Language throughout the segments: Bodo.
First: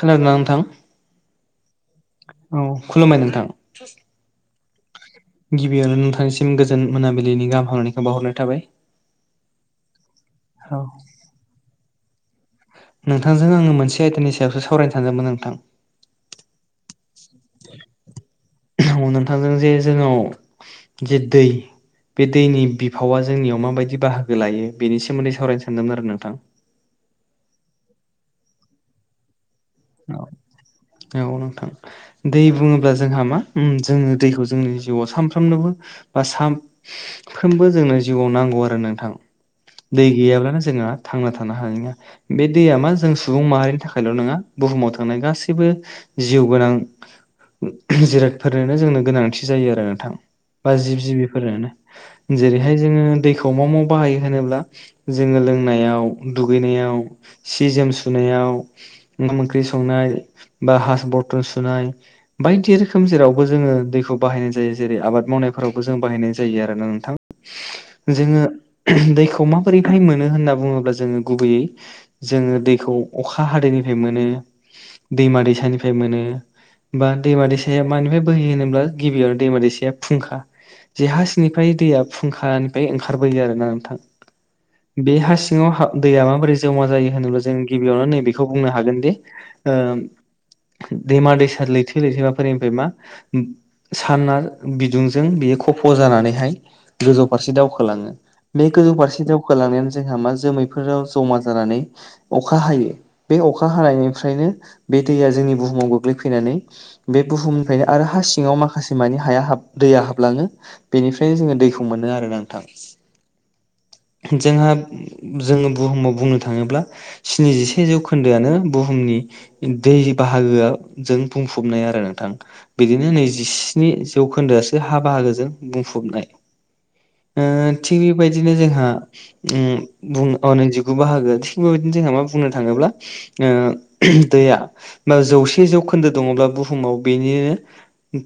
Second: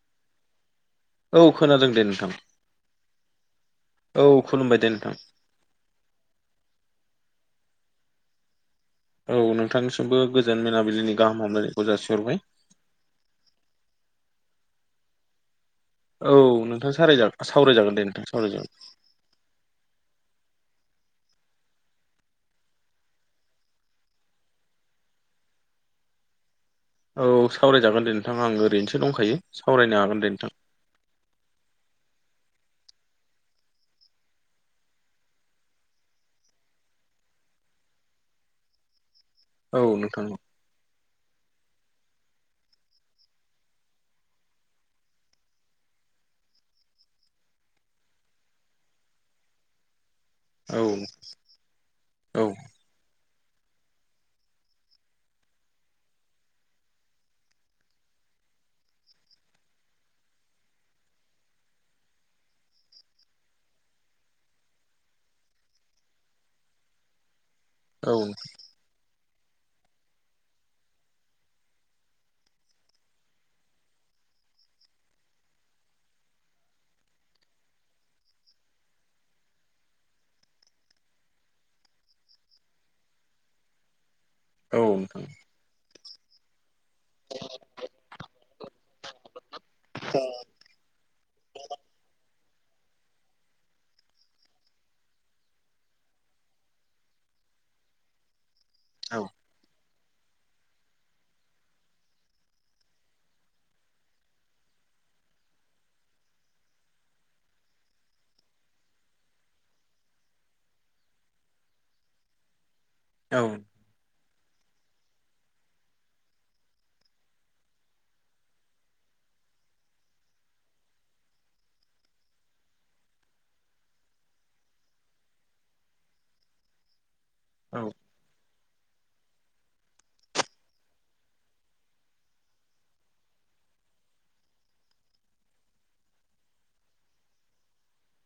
खोनादोंना नोंथां औ खोनादों दे नोंथां औ खुलुमबाय नोंथां औ खुलुमबाय दे नोंथां गिबियावनो नोंथांनिसिम गोजोन मोनाबिलिनि गाहाम हामायखौ बावहरनाय थाबाय औ नोंथांनिसिमबो गोजान औ मोनाबिलिनि गाहाम हामलायनायखौ जासिहरबाय नोंथांजों आङो मोनसे आयदानि सायावसो सावरायनो सानदोंमोन नोंथां औ नोंथां सावराय सावरायजागोन दे नोंथां सावरायजागोन ओडो जे जोंनाव जे दै बे दैनि बिफावा जोंनियाव माबायदि बाहागो लायो बेनि सोमोन्दै सावरायनो सानदोंमोन आरो नोंथां औ सावरायजागोन दे नोंथां आं ओरैनोसो दंखायो सावरायनो हागोन दे नोंथां औ नोंथां दै बुङोब्ला जोंहा मा जोङो दैखौ जोंनि जिउआव साफ्रोमनोबो बा सानफ्रोमबो जोंनो जिउआव नांगौ आरो नोंथां औ दै नोंथां गैयाब्लानो जों हा थांना थानो हानाया बे दै मा जों सुबुं माहारिनि थाखायल' नङा बुहुमाव थांनाय गासै गासैबो जिउ गोनां जिरादफोरनोनो जोंनो गोनांथि जायो आरो नोंथां बा औ जिब जिबिफोरानो औ जेरैहाय जोङो दैखौ मोव मोव बाहायो होनोब्ला जोङो लोंनायाव दुगैनायाव सि जोम सुनायाव ओंखाम ओंख्रि संनाय बा हास बरथन सुनाय बायदि रोखोम जेरावबो जोङो दैखौ बाहायनाय जायो जेरै आबाद मावनायफोरावबो जों बाहायनाय जायो आरोना नोंथां औ जोङो दैखौ माबोरैहाय मोनो होनना बुङोब्ला जोङो गुबैयै जोङो दैखौ अखा हादैनिफ्राय मोनो दैमा दैसानिफ्राय मोनो बा दैमा दैसाया मानिफ्राय बोहैयो होनोब्ला गिबियावनो दैमा दैसाया फुंखा जे हासिंनिफ्राय दैया फुंखानिफ्राय ओंखारबोयो आरोना नोंथां औ बे नोंथां हासि सिङाव दैया माबोरै जमा जायो होनोब्ला जों गिबियावनो नैबेखौ बुंनो हागोन दि ओ दैमा दैसा लैथो लैथोमाफोरनिफ्राय मा साना बिदुंजों बियो खफ' जानानैहाय गोजौ फारसे दावखोलाङो बे गोजौ औ फारसे दावखालांनायानो जोंहा मा जोमैफोराव जमा जानानै अखा हायो बे अखा हानायनिफ्रायनो बे दैया जोंनि बुहुमाव गोग्लैफैनानै बे बुहुमनिफ्रायनो आरो हा सिङाव माखासे मानि हाया दैया हाबलाङो बेनिफ्रायनो जोङो दैखौ मोनो आरोना नोंथां औ जोंहा जोङो बुहुमाव बुंनो थाङोब्ला स्निजिसे जौखोन्दोआनो बुहुमनि दै बाहागोआ जों बुंफबनाय आरो नोंथां बिदिनो नैजिस्नि जौखोन्दोआसो हा बाहागोजों बुंफबनाय ओ थिग बेबायदिनो जोंहा ओम अ नै जिगु बाहागोआ थिग बेबायदिनो जोंहा मा बुंनो थाङोब्ला ओ दैया बा जौसे जौखोन्दो दङब्ला बुहुमाव बेनो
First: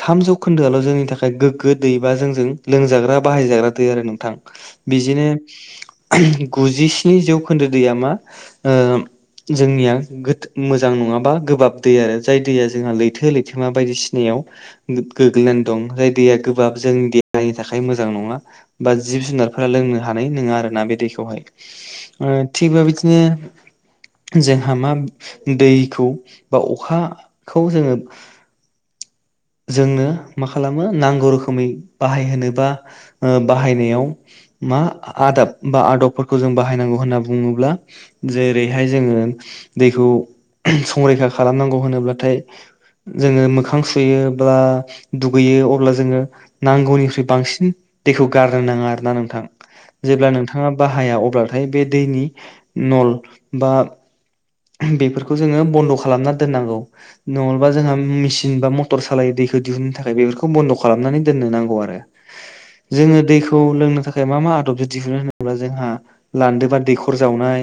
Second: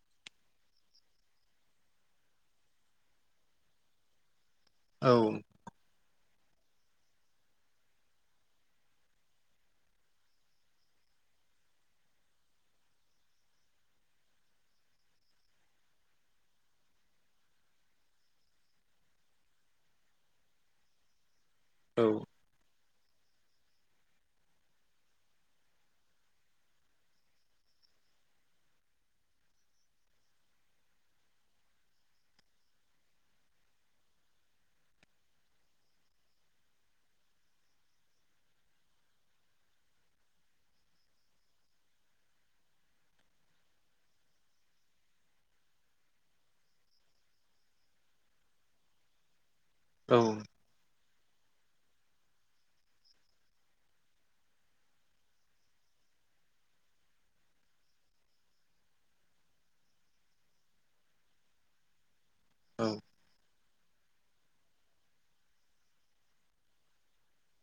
थाम जौखोन्दोआल' जोंनि थाखाय गोग्गो दैबा जोंजों लोंजाग्रा बाहायजाग्रा दै आरो नोंथां औ बिदिनो गुजिस्नि जौखोन्दो दैया मा ओ जोंनिया गो मोजां नङा बा गोबाब दै आरो जाय दैया जोंहा लैथो लैथोमा बायदिसिनायाव गोग्लैनानै दं जाय दैया गोबाब जोंनि देहानि थाखाय मोजां नङा बा जिब जुनारफोरा लोंनो हानाय नङा आरो ना बे दैखौहाय औ ओ थिग बेबादिनो जोंहा मा दैखौ बा अखाखौ जोङो जोंनो मा खालामो नांगौ रोखोमै बाहायहोनो बा बाहायनायाव मा आदाब बा आदबफोरखौ जों बाहायनांगौ होनना बुङोब्ला जेरैहाय जोङो दैखौ संरैखा खालामनांगौ होनोब्लाथाय जोङो मोखां सुयोब्ला दुगैयो अब्ला जोङो नांगौनिख्रुइ बांसिन दैखौ गारनो नाङा आरोना नोंथां जेब्ला नोंथाङा बाहाया अब्लाथाय बे दैनि नल बा बेफोरखौ जोङो बन्द' खालामना दोननांगौ नङबा जोंहा मेसिन बा मटर सालायो दैखौ दिहुननो थाखाय बेफोरखौ बन्द' खालामनानै दोननो नांगौ आरो जोङो दैखौ लोंनो थाखाय मा मा आदब दिहुनो होनोब्ला जोंहा लान्दो बा दैखर जावनाय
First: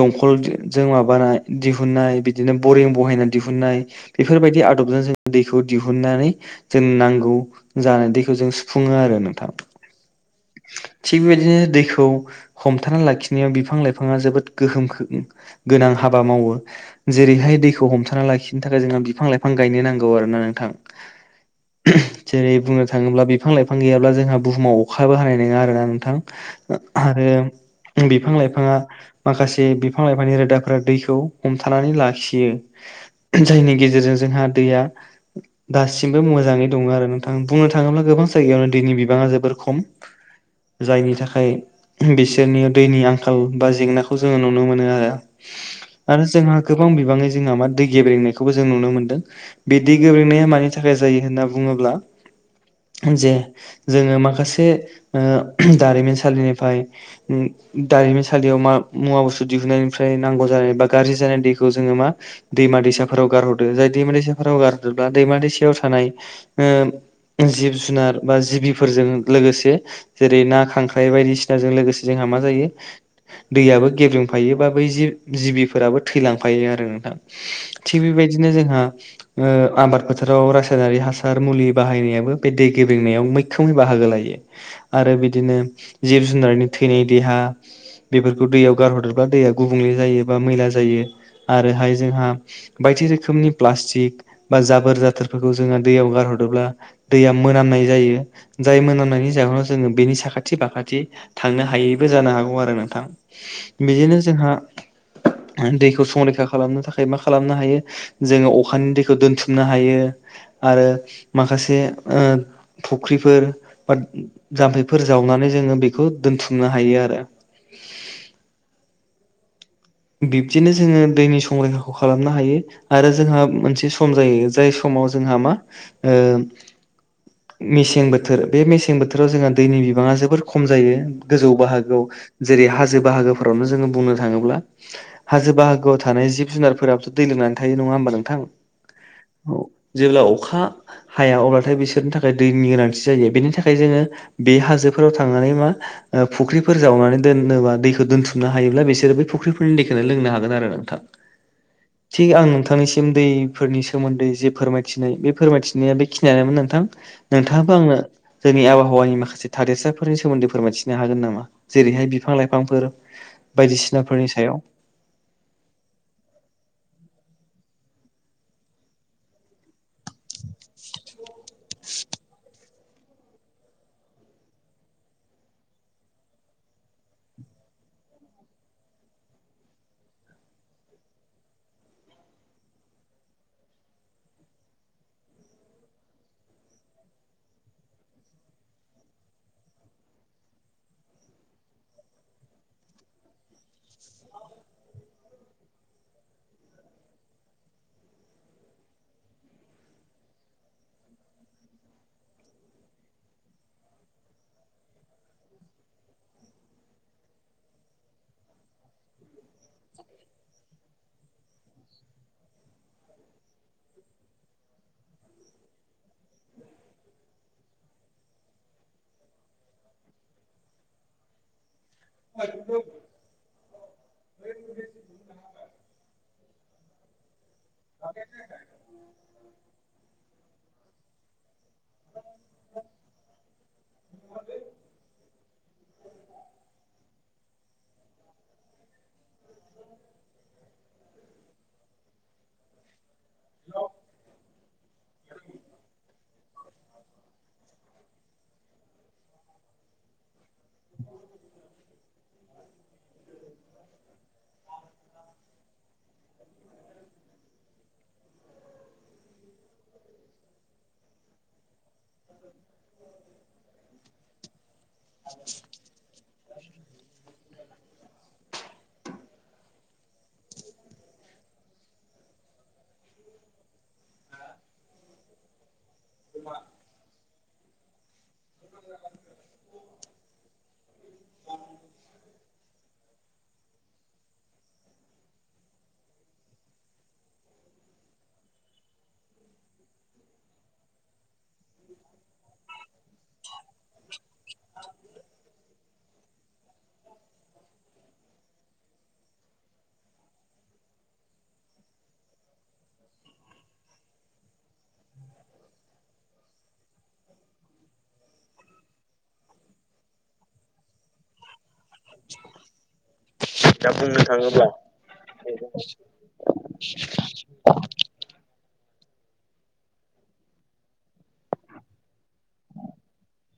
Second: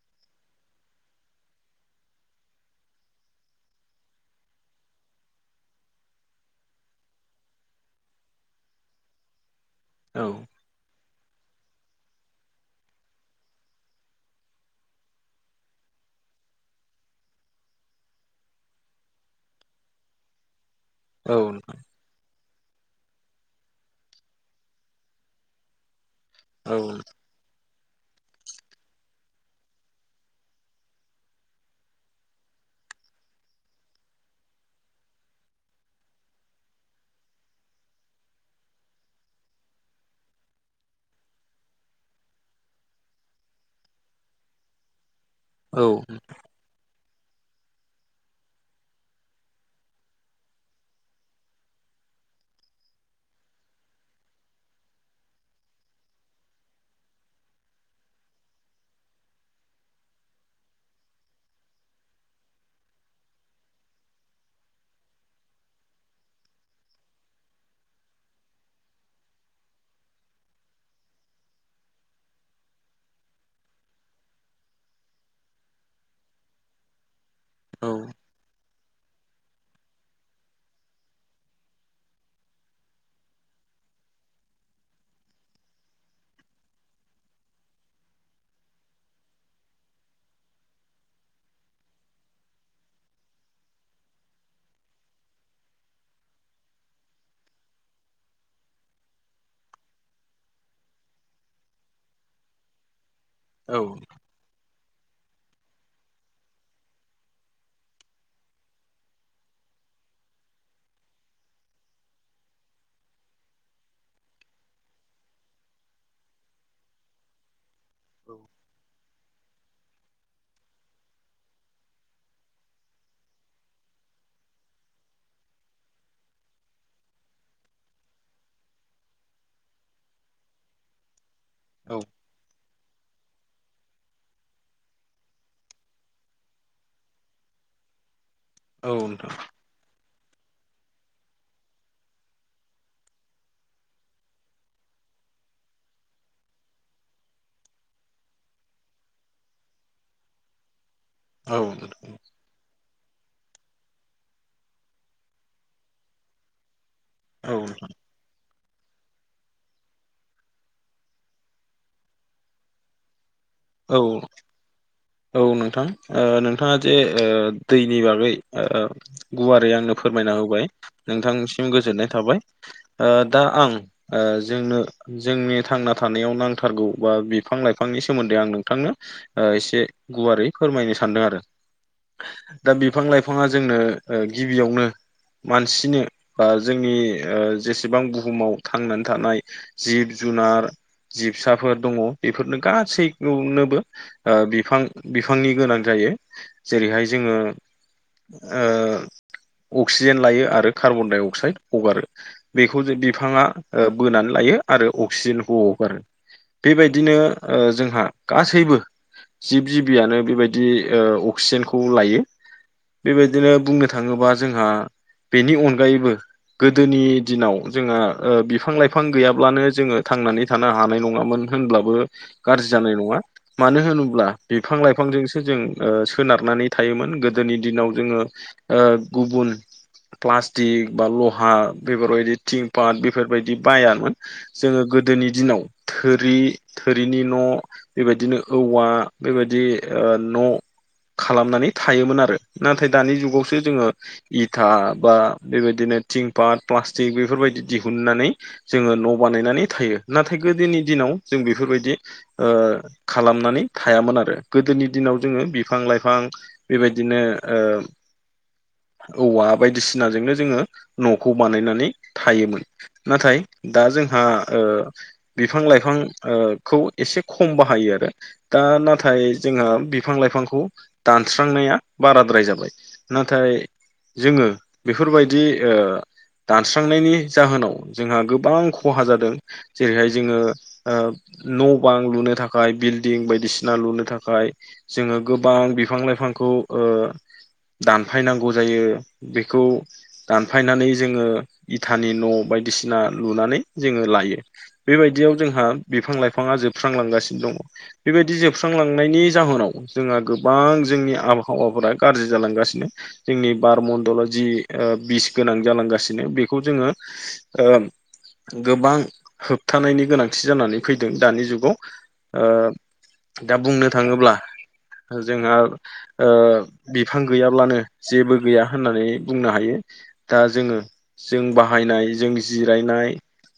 दंखलजों माबा माबानाय दिहुननाय बिदिनो बरिं बहायनानै दिहुननाय बेफोरबायदि आदबजों जों दैखौ दिहुननानै जों नांगौ जानाय दैखौ जों सुफुङो आरो नोंथां औ थिग बेबायदिनो दैखौ हमथाना लाखिनायाव बिफां लाइफाङा जोबोद गोहोम गोनां हाबा मावो जेरैहाय दैखौ हमथाना लाखिनो थाखाय जोंङो बिफां लाइफां गायनो नांगौ आरोना नोंथां औ नंगौ जेरै बुंनो थाङोब्ला बिफां लाइफां गैयाब्ला जोंहा बुहुमाव अखाबो हानाय नङा आरोना नोंथां आरो बिफां लाइफाङा माखासे बिफां लाइफांनि रोदा दैखौ हमथानानै लाखियो जायनि गेजेरजों जोंहा दैया दासिमबो मोजाङै दङ आरो नोंथां बुंनो थाङोब्ला गोबां जायगायावनो दैनि बिबाङा जोबोर खम जायनि थाखाय बिसोरनि दैनि आंखाल बा जेंनाखौ जोङो नुनो मोनो आरो औ आरो जोंहा गोबां बिबाङै जोंहा मा दै गेब्रेंनायखौबो जों नुनो मोन्दों बिदि गोब्रैनाया मानि थाखाय जायो होनना बुङोब्ला जे जोङो माखासे दारिमिनसालिनिफ्राय दारिमिनसालियाव मुवा बुस्थु दिहुननायनिफ्राय नांगौ जानाय बा गाज्रि जानाय दैखौ जोङो मा दैमा दैसाफोराव गारहरदो जाय दैमा दैसाफोराव गारहदब्ला दैमा दैसायाव थानाय जिब जुनार बा जिबिफोरजों लोगोसे जेरै ना खांख्राइ बायदिसिनाजों लोगोसे जोंहा मा जायो दैयाबो गेब्रेंफायो बा बै जि जिबिफोराबो थैलांफायो आरो नोंथां थिग बेबायदिनो जोंहा आबाद फोथाराव रासायनारि हासार मुलि बाहायनायाबो बे दै गेब्रेंनायाव मैखोमै बाहागो लायो आरो बिदिनो जिब जुनारनि थैनाय देहा बेफोरखौ दैयाव गारहरदेरब्ला दैयाव गुबुंले जायो बा मैला जायो आरोहाय जोंहा बायदि रोखोमनि प्लास्टिक बा जाबोर जाथोरफोरखौ जोङो दैयाव गारहरब्ला दैया मोनामनाय जायो जाय मोनामनायनि जाहोनाव जोङो बेनि साखाथि फाखाथि थांनो हायैबो जानो हागौ आरो नोंथां बिदिनो जोंहा दैखौ संरैखा खालामनो थाखाय मा खालामनो हायो जोङो अखानि दैखौ दोनथुमनो हायो आरो माखासे फुख्रिफोर बा जाम्फैफोर जावनानै जोङो बेखौ दोनथुमनो हायो आरो औ बिब्दिनो जोङो दैनि संरैखाखौ खालामनो हायो आरो जोंहा मोनसे सम जायो जाय समाव जोंहा मा मेसें बोथोर बे मेसें बोथोराव जोंहा दैनि बिबाङा जोबोर खम जायो गोजौ बाहागो औ जेरै हाजो बाहागोफोरावनो जोङो बुंनो थाङोब्ला हाजो बाहागोआव थानाय जिब जुनारफोराबोथ' दै लोंनानै थायो नङा होमबा नोंथां औ नोंथां औ जेब्ला अखा हाया अब्लाथाय बिसोरनि थाखाय दैनि गोनांथि जायो बेनि थाखाय जोङो बे हाजोफोराव थांनानै मा फुख्रिफोर जावनानै दोनोबा दैखौ दोनथुमनो हायोब्ला बिसोरो बै फुख्रि दैखौनो लोंनो हागोन आरो नोंथां औ थिग आं नोंथांनिसिम दैफोरनि सोमोन्दै जे फोरमायथिनाय बे फोरमायथिनाया बेखिनियानोमोन नोंथां औ नोंथाङाबो नोंथां आंनो जोंनि आबहावानि माखासे थादेरसाफोरनि सोमोन्दै फोरमायथिनो हागोन नामा जेरैहाय बिफां लाइफांफोर औ बायदिसिनाफोरनि सायाव औ नोंथां नोंथाङा जे दैनि बागै गुवारै आंनो फोरमायना होबाय नोंथांनिसिम गोजोननाय थाबाय दा आं ओ जोंनो जोंनि थांना थानायाव नांथारगौ बा बिफां लाइफांनि सोमोन्दै आं नोंथांनो एसे गुवारै फोरमायनो सानदों आरो दा बिफां लाइफाङा जोंनो गिबियावनो मानसिनो बा जोंनि जेसेबां बुहुमाव थांनानै थानाय जिब जुनार जिबसाफोर दङ बेफोरनो गासैखौनोबो बिफां बिफांनि गोनां जायो जेरैहाय जोङो अक्सिजेन लायो आरो कार्बन डाइ अक्साइड हगारो बेखौ जे बिफाङा बोनानै लायो आरो अक्सिजेनखौ हगारो बेबायदिनो जोंहा गासैबो जिब जिबियानो बेबायदि अक्सिजेनखौ लायो बेबायदिनो बुंनो थाङोबा जोंहा बेनि अनगायैबो गोदोनि दिनाव जोंहा बिफां लाइफां गैयाब्लानो जोङो थांनानै थानो हानाय नङामोन होनब्लाबो गाज्रि जानाय नङा मानो होनोब्ला बिफां लाइफांजोंसो जों सोनारनानै थायोमोन गोदो गोदोनि दिनाव जोङो गुबुन पालास पालासटिक लहा बेफोरबायदि थिं पाट बेफोरबायदि बायामोन जोङो गोदोनि दिनाव थोरि थोरिनि न' बेबायदिनो औवा बेबायदि न' खालामनानै थायोमोन आरो नाथाय दानि जुगाव सो जोङो इ फिथा बा बेबायदिनो थिं पाट प्लास्टिक बेफोरबायदि दिहुननानै जोङो न' बानायनानै थायो नाथाय गोदोनि दिनाव जों बेफोरबायदि खालामनानै थायामोन आरो गोदोनि दिनाव जोङो बिफां लाइफां बेबायदिनो [inaudible] औवा बायदिसिनाजोंनो जोङो न'खौ बानायनानै थायोमोन नाथाय दा जोंहा बिफां लाइफां खौ एसे खम बाहायो आरो दा नाथाय जोंहा बिफां लाइफांखौ दानस्रांनाया बाराद्राय जाबाय नाथाय जोङो बेफोरबायदि दानस्रांनायनि जाहोनाव जोंहा गोबां खहा जादों जेरैहाय जोङो न' बां लुनो थाखाय बिल्डिं बाय बिसिना लुनो थाखाय जोङो गोबां बिफां लाइफांखौ ओ दानफायनांगौ जायो बेखौ दानफायनानै जोङो इथानि न' बायदिसिना लुनानै जोङो लायो बेबायदियाव जोंहा बिफां लाइफाङा जोबस्रांलांगासिनो दङ बेबायदि जोबस्रां लां लांनायनि जाहोनाव जोंहा गोबां जोंनि आबहावाफोरा गाज्रि जालांगासिनो जोंनि बारमण्डला जि ओ बिस गोनां जालांगासिनो बेखौ जोङो ओम गोबां होबथानायनि गोनांथि जानानै फैदों दानि जुगाव ओ दा बुंनो थाङोब्ला जोंहा ओ बिफां गैयाब्लानो जेबो गैया होननानै बुंनो हायो दा जोङो जों बाहायनाय जों जिरायनाय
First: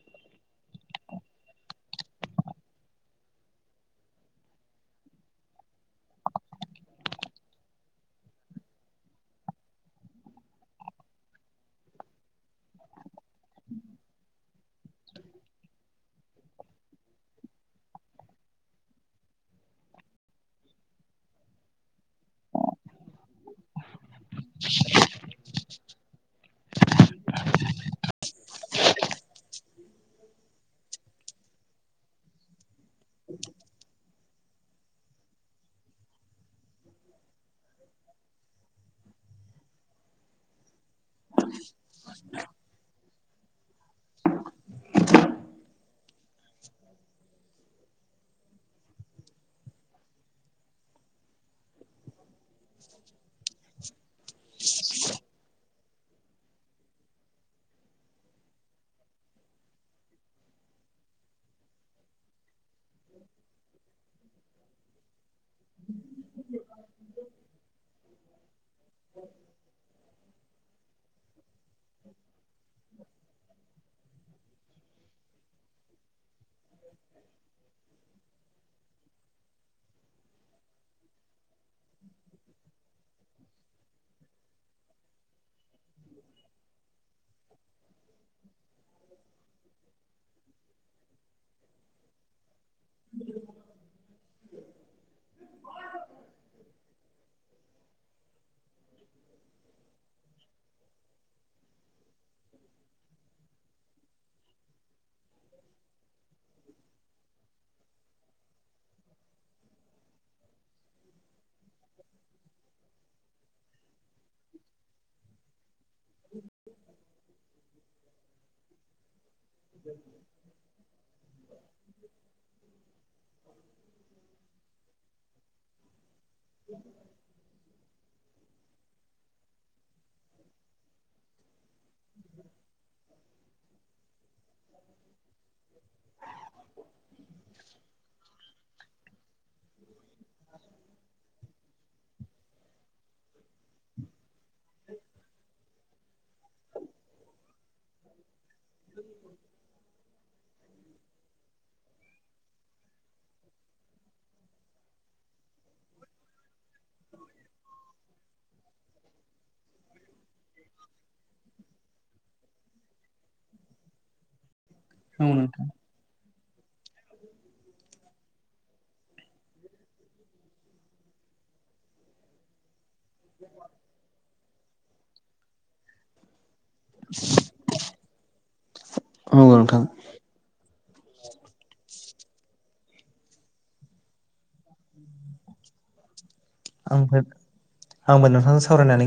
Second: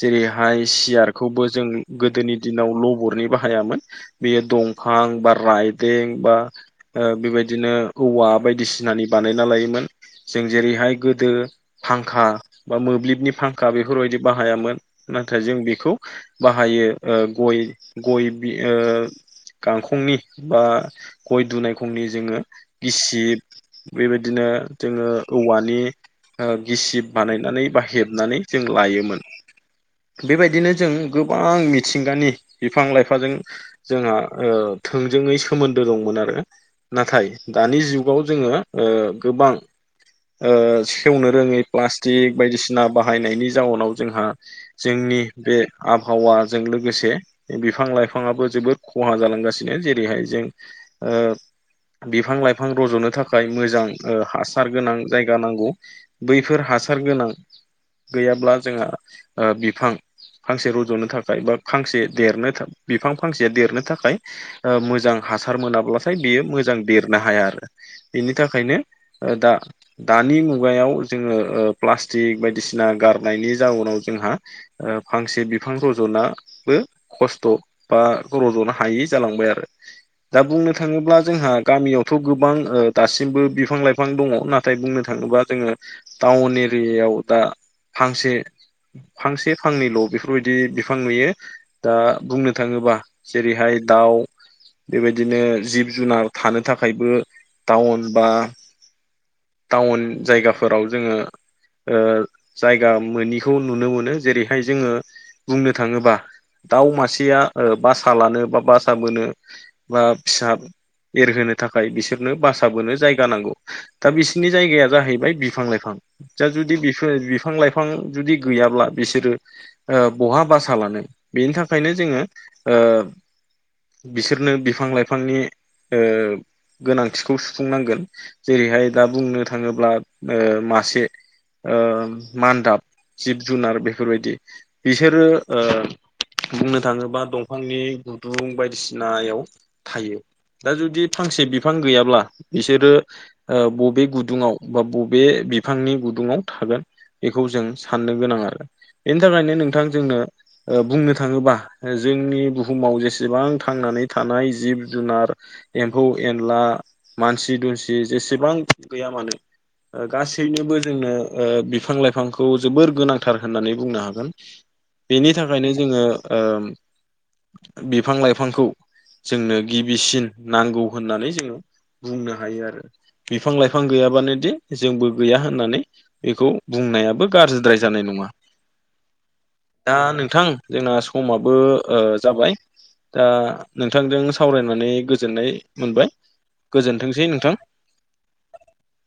जेरैहाय सियारखौबो जों गोदोनि दिनाव लबरनि बाहायामोन बेयो दंफां बा रायदों बा ओ बेबायदिनो औवा बायदिसिनानि बानायना लायोमोन जों जेरैहाय गोदो फांखा बा मोब्लिबनि फांखा बेफोरबायदि बाहायामोन नाथाय जों बेखौ बाहायो ओ गय गय बि ओ गांखंनि बा गय दुनायखंनि जोङो गिसिब बेबायदिनो जोङो औवानि गिसिब बानायनानै बा हेबनानै जों लायोमोन बेबायदिनो जों गोबां मिथिंगानि बिफां लाइफांजों जोंहा ओ थोंजोङै सोमोन्दो दंमोन आरो नाथाय दानि जुगाव जोङो ओ गोबां ओ सेवनो रोङै प्लास्टिक बायदिसिना बाहायनायनि जाउनाव जोंहा जोंनि बे आबहावाजों लोगोसे बिफां लाइफाङाबो जोबोद खहा जालांगासिनो जेरैहाय जों ओ बिफां लाइफां रज'नो थाखाय मोजां ओ हासार गोनां जायगा नांगौ बैफोर हासार गोनां गैयाब्ला जोंहा ओ बिफां फांसे रज'नो थाखाय बा फांसे देरनो था बिफां फांसेया देरनो थाखाय मोजां हासार मोनाब्लाथाय बेयो मोजां देरनो हाया आरो बिनि थाखायनो दा दानि मुगायाव जोङो ओ प्लास्टिक बायदिसिना गारनायनि जाउनाव जोंहा फांसे बिफां रज'नाबो खस्थ' बा रज'नो हायि जालांबाय आरो दा बुंनो थाङोब्ला जोंहा गामियावथ' गोबां दासिमबो बिफां लाइफां दङ नाथाय बुंनो थाङोब्ला जोङो टाउन एरियायाव दा फांसे फांसे फांनैल' बेफोरबायदि बिफां नुयो दा बुंनो थाङोबा जेरैहाय दाउ बेबायदिनो जिब जुनार थानो थाखायबो टाउन बा टाउन जायगाफोराव जोङो जायगा मोनिखौ नुनो मोनो जेरैहाय जोङो बुंनो थाङोबा दाउ मासेया बासा लानो बा बासा बोनो बा फिसा एरहोनो थाखाय बिसोरनो बासाबोनो जायगा नांगौ दा बिसोरनि जायगाया जाहैबाय बिफां लाइफां दा जुदि बिफोर बिफां लाइफां जुदि गैयाब्ला बिसोरो बहा बासा लानो बेनि थाखायनो जोङो ओ बिसोरनो बिफां लाइफांनि ओ गोनांथिखौ सुफुंनांगोन जेरैहाय दा बुंनो थाङोब्ला ओ मासे ओ मान्दाब जिब जुनार बेफोरबायदि बिसोरो ओ बुंनो थाङोबा दंफांनि गुदुं बायदिसि नायाव थायो दा जुदि फांसे बिफां गैयाब्ला बिसोरो बबे गुदुङाव बा बबे बिफांनि गुदुङाव थागोन बेखौ जों साननो गोनां आरो बेनि थाखायनो नोंथां जोंनो ओ बुंनो थाङोबा जोंनि बुहुमाव जेसेबां थांनानै थानाय जिब जुनार एमफौ एनला मानसि दुनसि जेसेबां गैया मानो ओ गासैनोबो जोंनो ओ बिफां लाइफांखौ जोबोर गोनांथार होननानै बुंनो हागोन [inaudible] बेनि थाखायनो जोङो बिफां लाइफांखौ जोंनो गिबिसिन नांगौ होननानै जोङो बुंनो हायो आरो बिफां लाइफां गैयाबानो दि जोंबो गैया होननानै बेखौ बुंनायाबो गाज्रिद्राय जानाय नङा औ नोंथां दा नोंथां जोंना समाबो ओ जाबाय दा नोंथांजों सावरायनानै गोजोननाय मोनबाय आंबो गोजोनथोंसै नोंथां आंबो नोंथांजों सावरायनानै